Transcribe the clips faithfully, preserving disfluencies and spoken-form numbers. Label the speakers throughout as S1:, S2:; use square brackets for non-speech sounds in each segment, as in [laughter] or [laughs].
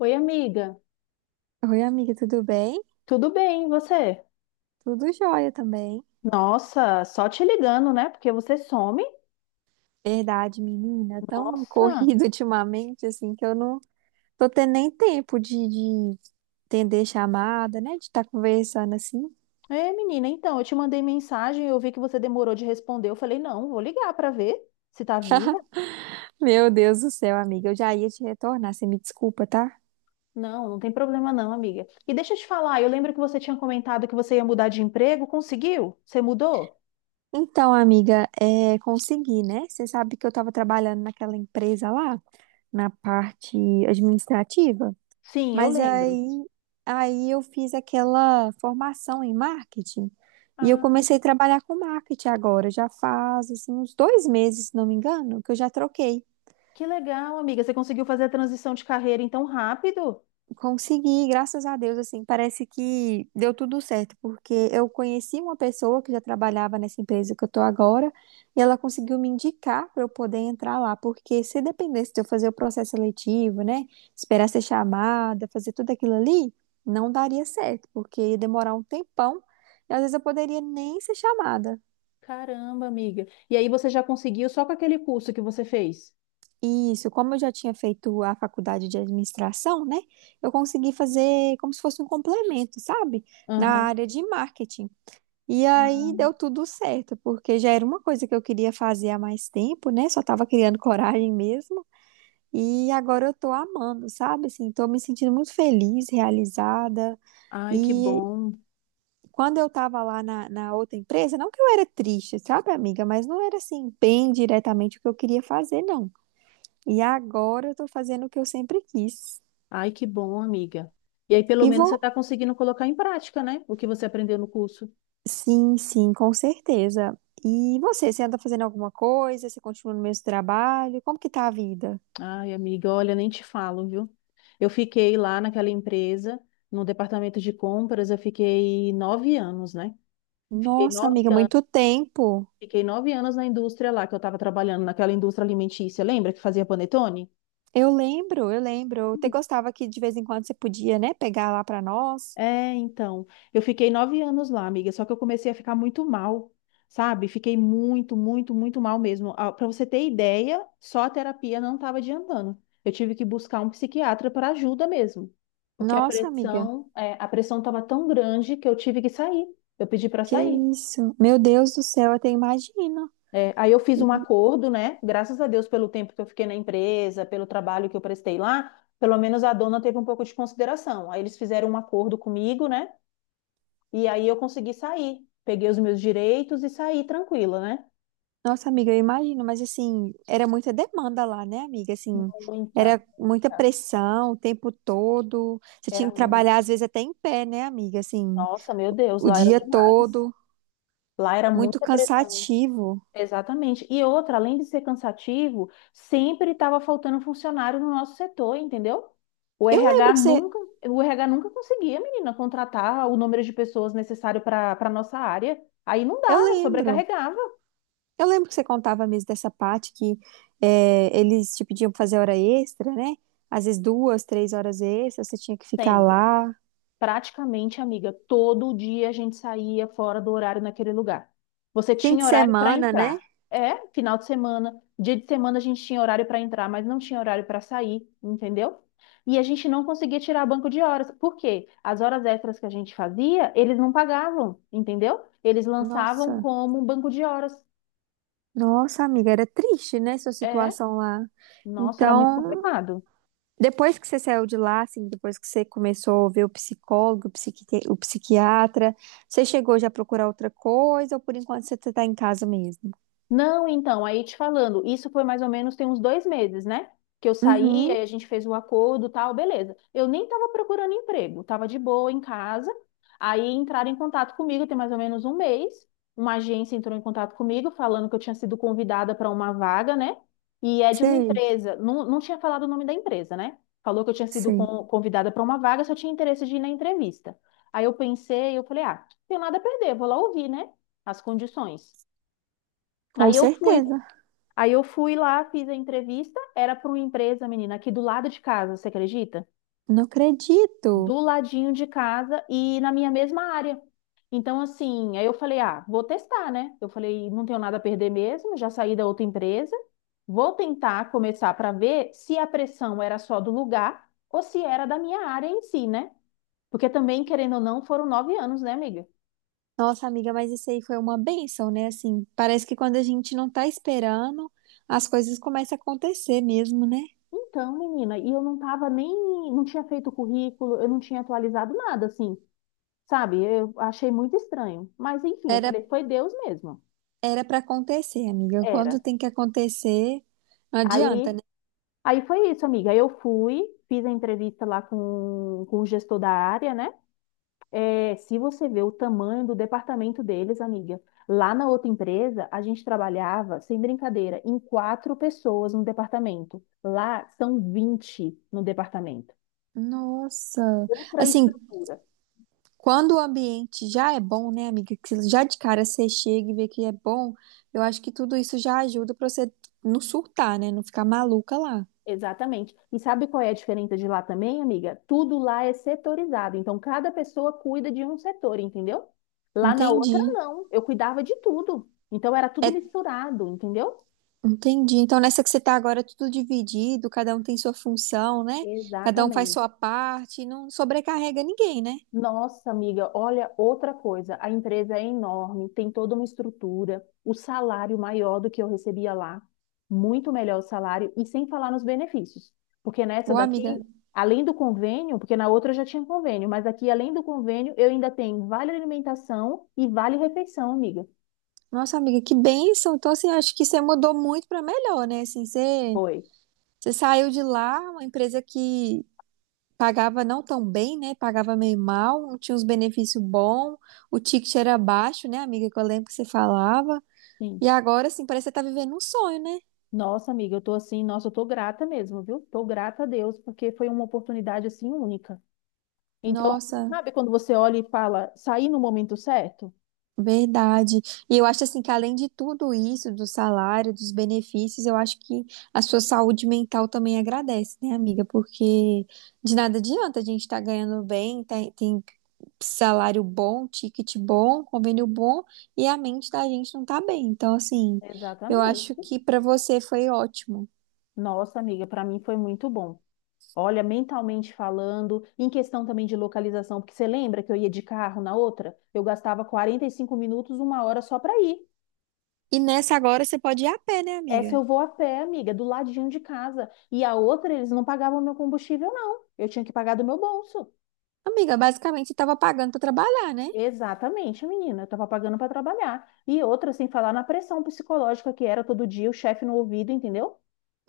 S1: Oi, amiga.
S2: Oi, amiga, tudo bem?
S1: Tudo bem, e você?
S2: Tudo jóia também.
S1: Nossa, só te ligando, né? Porque você some.
S2: Verdade, menina, tão
S1: Nossa.
S2: corrido [laughs] ultimamente, assim, que eu não tô tendo nem tempo de, de atender chamada, né? De estar conversando assim.
S1: É, menina, então, eu te mandei mensagem, eu vi que você demorou de responder. Eu falei, não, vou ligar pra ver se tá viva.
S2: Meu Deus do céu, amiga, eu já ia te retornar, você me desculpa, tá?
S1: Não, não tem problema não, amiga. E deixa eu te falar, eu lembro que você tinha comentado que você ia mudar de emprego, conseguiu? Você mudou?
S2: Então, amiga, é, consegui, né? Você sabe que eu tava trabalhando naquela empresa lá, na parte administrativa.
S1: Sim, eu
S2: Mas
S1: lembro.
S2: aí, aí eu fiz aquela formação em marketing e eu
S1: Ah,
S2: comecei a trabalhar com marketing agora. Já faz assim, uns dois meses, se não me engano, que eu já troquei.
S1: que legal, amiga. Você conseguiu fazer a transição de carreira então rápido?
S2: Consegui, graças a Deus, assim, parece que deu tudo certo, porque eu conheci uma pessoa que já trabalhava nessa empresa que eu tô agora, e ela conseguiu me indicar para eu poder entrar lá, porque se dependesse de eu fazer o processo seletivo, né, esperar ser chamada, fazer tudo aquilo ali, não daria certo, porque ia demorar um tempão, e às vezes eu poderia nem ser chamada.
S1: Caramba, amiga. E aí você já conseguiu só com aquele curso que você fez?
S2: E isso, como eu já tinha feito a faculdade de administração, né, eu consegui fazer como se fosse um complemento, sabe? Na
S1: Aham.
S2: área de marketing. E aí deu tudo certo, porque já era uma coisa que eu queria fazer há mais tempo, né? Só tava criando coragem mesmo. E agora eu tô amando, sabe? Assim, tô me sentindo muito feliz, realizada.
S1: Ai, que
S2: E
S1: bom.
S2: quando eu tava lá na, na outra empresa, não que eu era triste, sabe, amiga? Mas não era assim, bem diretamente o que eu queria fazer, não. E agora eu tô fazendo o que eu sempre quis.
S1: Ai, que bom, amiga. E aí, pelo
S2: E
S1: menos,
S2: vou,
S1: você está conseguindo colocar em prática, né? O que você aprendeu no curso.
S2: sim, sim, com certeza. E você, você anda fazendo alguma coisa? Você continua no mesmo trabalho? Como que tá a vida?
S1: Ai, amiga, olha, nem te falo, viu? Eu fiquei lá naquela empresa, no departamento de compras, eu fiquei nove anos, né? Fiquei
S2: Nossa,
S1: nove
S2: amiga,
S1: anos.
S2: muito tempo.
S1: Fiquei nove anos na indústria lá que eu estava trabalhando, naquela indústria alimentícia. Lembra que fazia panetone?
S2: Eu lembro, eu lembro. Eu até gostava que de vez em quando você podia, né, pegar lá pra nós.
S1: É, então, eu fiquei nove anos lá, amiga, só que eu comecei a ficar muito mal, sabe? Fiquei muito, muito, muito mal mesmo. Para você ter ideia, só a terapia não estava adiantando. Eu tive que buscar um psiquiatra para ajuda mesmo, porque a
S2: Nossa, amiga,
S1: pressão, é, a pressão estava tão grande que eu tive que sair. Eu pedi para
S2: que
S1: sair.
S2: isso? Meu Deus do céu, eu até imagino.
S1: É, aí eu fiz um
S2: E-
S1: acordo, né? Graças a Deus pelo tempo que eu fiquei na empresa, pelo trabalho que eu prestei lá, pelo menos a dona teve um pouco de consideração. Aí eles fizeram um acordo comigo, né? E aí eu consegui sair. Peguei os meus direitos e saí tranquila, né?
S2: Nossa, amiga, eu imagino, mas assim, era muita demanda lá, né, amiga? Assim,
S1: Muita, muita.
S2: era muita pressão o tempo todo. Você tinha
S1: Era
S2: que
S1: muita.
S2: trabalhar às vezes até em pé, né, amiga? Assim,
S1: Nossa, meu Deus,
S2: o
S1: lá era
S2: dia
S1: demais.
S2: todo,
S1: Lá era
S2: muito
S1: muita pressão.
S2: cansativo.
S1: Exatamente. E outra, além de ser cansativo, sempre estava faltando funcionário no nosso setor, entendeu?
S2: Eu
S1: O
S2: lembro
S1: RH
S2: que você,
S1: nunca, o R H nunca conseguia, menina, contratar o número de pessoas necessário para para nossa área. Aí não
S2: eu
S1: dava,
S2: lembro.
S1: sobrecarregava
S2: Eu lembro que você contava mesmo dessa parte que é, eles te pediam pra fazer hora extra, né? Às vezes duas, três horas extras, você tinha que ficar
S1: sempre.
S2: lá.
S1: Praticamente, amiga, todo dia a gente saía fora do horário naquele lugar. Você
S2: Fim
S1: tinha
S2: de
S1: horário para
S2: semana, né?
S1: entrar. É, final de semana, dia de semana a gente tinha horário para entrar, mas não tinha horário para sair, entendeu? E a gente não conseguia tirar banco de horas. Por quê? As horas extras que a gente fazia, eles não pagavam, entendeu? Eles lançavam
S2: Nossa,
S1: como um banco de horas.
S2: nossa, amiga, era triste, né? Sua
S1: É,
S2: situação lá.
S1: nossa, era muito
S2: Então,
S1: complicado.
S2: depois que você saiu de lá, assim, depois que você começou a ver o psicólogo, o psiquite- o psiquiatra, você chegou já a procurar outra coisa ou por enquanto você tá em casa mesmo?
S1: Não, então, aí te falando, isso foi mais ou menos tem uns dois meses, né? Que eu saí,
S2: Uhum,
S1: aí a gente fez o acordo, tal, beleza. Eu nem tava procurando emprego, tava de boa em casa. Aí entraram em contato comigo, tem mais ou menos um mês. Uma agência entrou em contato comigo, falando que eu tinha sido convidada para uma vaga, né? E é de uma
S2: sei,
S1: empresa, não, não tinha falado o nome da empresa, né? Falou que eu tinha sido
S2: sei.
S1: con- convidada para uma vaga, só tinha interesse de ir na entrevista. Aí eu pensei, eu falei, ah, tenho nada a perder, vou lá ouvir, né? As condições.
S2: Com
S1: Aí eu fui.
S2: certeza.
S1: Aí eu fui lá, fiz a entrevista, era para uma empresa, menina, aqui do lado de casa, você acredita?
S2: Não acredito.
S1: Do ladinho de casa e na minha mesma área. Então, assim, aí eu falei, ah, vou testar, né? Eu falei, não tenho nada a perder mesmo, já saí da outra empresa, vou tentar começar para ver se a pressão era só do lugar ou se era da minha área em si, né? Porque também, querendo ou não, foram nove anos, né, amiga?
S2: Nossa, amiga, mas isso aí foi uma bênção, né? Assim, parece que quando a gente não tá esperando, as coisas começam a acontecer mesmo, né?
S1: Então, menina, e eu não tava nem, não tinha feito currículo, eu não tinha atualizado nada, assim. Sabe, eu achei muito estranho. Mas enfim, eu
S2: Era
S1: falei, foi Deus mesmo.
S2: era para acontecer, amiga. Quando
S1: Era.
S2: tem que acontecer, não adianta,
S1: Aí,
S2: né?
S1: aí foi isso, amiga. Eu fui, fiz a entrevista lá com, com o gestor da área, né? É, se você vê o tamanho do departamento deles, amiga, lá na outra empresa, a gente trabalhava, sem brincadeira, em quatro pessoas no departamento. Lá são vinte no departamento.
S2: Nossa.
S1: Outra
S2: Assim,
S1: estrutura.
S2: quando o ambiente já é bom, né, amiga? Que já de cara você chega e vê que é bom, eu acho que tudo isso já ajuda pra você não surtar, né? Não ficar maluca lá.
S1: Exatamente. E sabe qual é a diferença de lá também, amiga? Tudo lá é setorizado. Então, cada pessoa cuida de um setor, entendeu? Lá na outra,
S2: Entendi.
S1: não. Eu cuidava de tudo. Então, era tudo
S2: É
S1: misturado, entendeu?
S2: Entendi. Então, nessa que você está agora, é tudo dividido, cada um tem sua função, né? Cada um faz
S1: Exatamente.
S2: sua parte, não sobrecarrega ninguém, né?
S1: Nossa, amiga, olha outra coisa. A empresa é enorme, tem toda uma estrutura, o salário maior do que eu recebia lá, muito melhor o salário, e sem falar nos benefícios. Porque nessa
S2: Ô, amiga,
S1: daqui, além do convênio, porque na outra eu já tinha convênio, mas aqui, além do convênio, eu ainda tenho vale alimentação e vale refeição, amiga.
S2: nossa amiga, que bênção. Então, assim, acho que você mudou muito para melhor, né? Assim, você,
S1: Foi.
S2: você saiu de lá, uma empresa que pagava não tão bem, né? Pagava meio mal, não tinha uns benefícios bons, o ticket era baixo, né, amiga? Que eu lembro que você falava. E
S1: Sim.
S2: agora, assim, parece que você tá vivendo um sonho, né?
S1: Nossa, amiga, eu tô assim, nossa, eu tô grata mesmo, viu? Tô grata a Deus, porque foi uma oportunidade assim única. Então,
S2: Nossa.
S1: sabe quando você olha e fala, saí no momento certo?
S2: Verdade. E eu acho assim que além de tudo isso, do salário, dos benefícios, eu acho que a sua saúde mental também agradece, né, amiga? Porque de nada adianta a gente estar ganhando bem, tem, tem salário bom, ticket bom, convênio bom, e a mente da gente não tá bem. Então, assim, eu acho
S1: Exatamente.
S2: que pra você foi ótimo.
S1: Nossa, amiga, para mim foi muito bom. Olha, mentalmente falando, em questão também de localização, porque você lembra que eu ia de carro na outra? Eu gastava quarenta e cinco minutos, uma hora só para ir.
S2: E nessa agora você pode ir a pé, né,
S1: Essa
S2: amiga?
S1: eu vou a pé, amiga, do ladinho de casa. E a outra, eles não pagavam meu combustível, não. Eu tinha que pagar do meu bolso.
S2: Amiga, basicamente você tava pagando pra trabalhar, né?
S1: Exatamente, menina. Eu estava pagando para trabalhar. E outra, sem falar na pressão psicológica que era todo dia o chefe no ouvido, entendeu?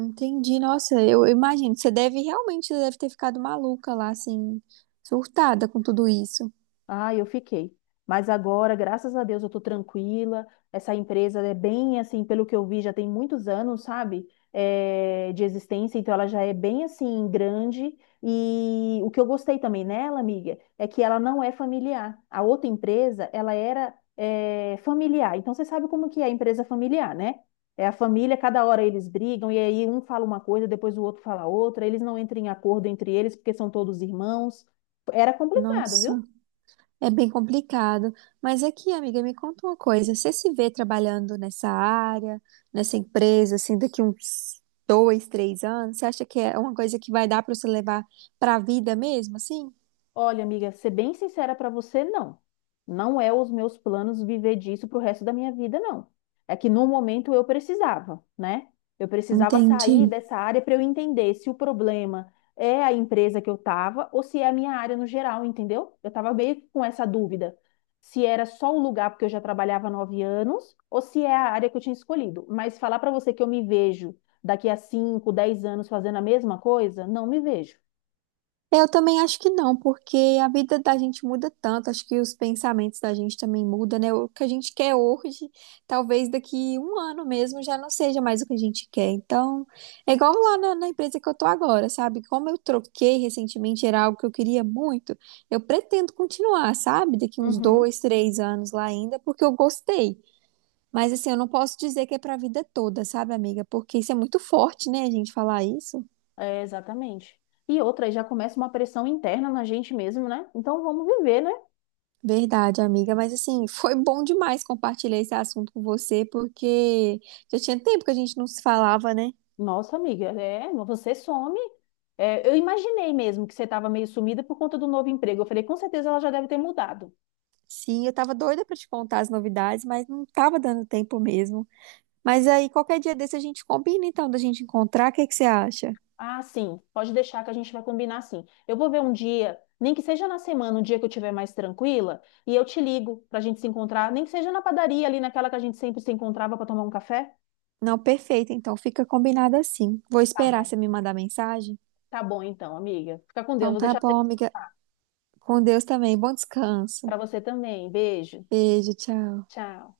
S2: Entendi, nossa, eu imagino, você deve realmente deve ter ficado maluca lá, assim, surtada com tudo isso.
S1: Ah, eu fiquei. Mas agora, graças a Deus, eu tô tranquila. Essa empresa é bem assim, pelo que eu vi, já tem muitos anos, sabe? Eh, de existência, então ela já é bem assim, grande. E o que eu gostei também nela, amiga, é que ela não é familiar. A outra empresa, ela era, eh, familiar. Então você sabe como que é a empresa familiar, né? É a família, cada hora eles brigam, e aí um fala uma coisa, depois o outro fala outra, eles não entram em acordo entre eles, porque são todos irmãos. Era complicado, viu?
S2: Nossa, é bem complicado. Mas aqui, amiga, me conta uma coisa, você se vê trabalhando nessa área, nessa empresa, assim, daqui uns dois, três anos? Você acha que é uma coisa que vai dar para você levar para a vida mesmo, assim?
S1: Olha, amiga, ser bem sincera pra você, não. Não é os meus planos viver disso pro resto da minha vida, não. É que no momento eu precisava, né? Eu precisava sair
S2: Entendi.
S1: dessa área para eu entender se o problema é a empresa que eu tava ou se é a minha área no geral, entendeu? Eu tava meio que com essa dúvida. Se era só o lugar porque eu já trabalhava há nove anos ou se é a área que eu tinha escolhido. Mas falar pra você que eu me vejo daqui a cinco, dez anos fazendo a mesma coisa, não me vejo.
S2: É, Eu também acho que não, porque a vida da gente muda tanto, acho que os pensamentos da gente também mudam, né? O que a gente quer hoje, talvez daqui um ano mesmo já não seja mais o que a gente quer. Então, é igual lá na, na empresa que eu tô agora, sabe? Como eu troquei recentemente, era algo que eu queria muito, eu pretendo continuar, sabe? Daqui uns
S1: Uhum.
S2: dois, três anos lá ainda, porque eu gostei. Mas assim, eu não posso dizer que é pra vida toda, sabe, amiga? Porque isso é muito forte, né, a gente falar isso.
S1: É, exatamente. E outra, aí já começa uma pressão interna na gente mesmo, né? Então vamos viver, né?
S2: Verdade, amiga, mas assim, foi bom demais compartilhar esse assunto com você, porque já tinha tempo que a gente não se falava, né?
S1: Nossa, amiga, é, você some. É, eu imaginei mesmo que você estava meio sumida por conta do novo emprego. Eu falei, com certeza ela já deve ter mudado.
S2: Sim, eu tava doida pra te contar as novidades, mas não tava dando tempo mesmo. Mas aí, qualquer dia desse a gente combina então da gente encontrar, o que que você acha?
S1: Ah, sim, pode deixar que a gente vai combinar assim. Eu vou ver um dia, nem que seja na semana, um dia que eu estiver mais tranquila, e eu te ligo para a gente se encontrar, nem que seja na padaria ali, naquela que a gente sempre se encontrava para tomar um café.
S2: Não, perfeito, então fica combinado assim. Vou
S1: Tá
S2: esperar
S1: bom.
S2: você me mandar mensagem.
S1: Tá bom, então, amiga. Fica com Deus,
S2: Então
S1: vou
S2: tá
S1: deixar você
S2: bom, amiga.
S1: descansar.
S2: Com Deus também. Bom descanso.
S1: Para você também. Beijo.
S2: Beijo, tchau.
S1: Tchau.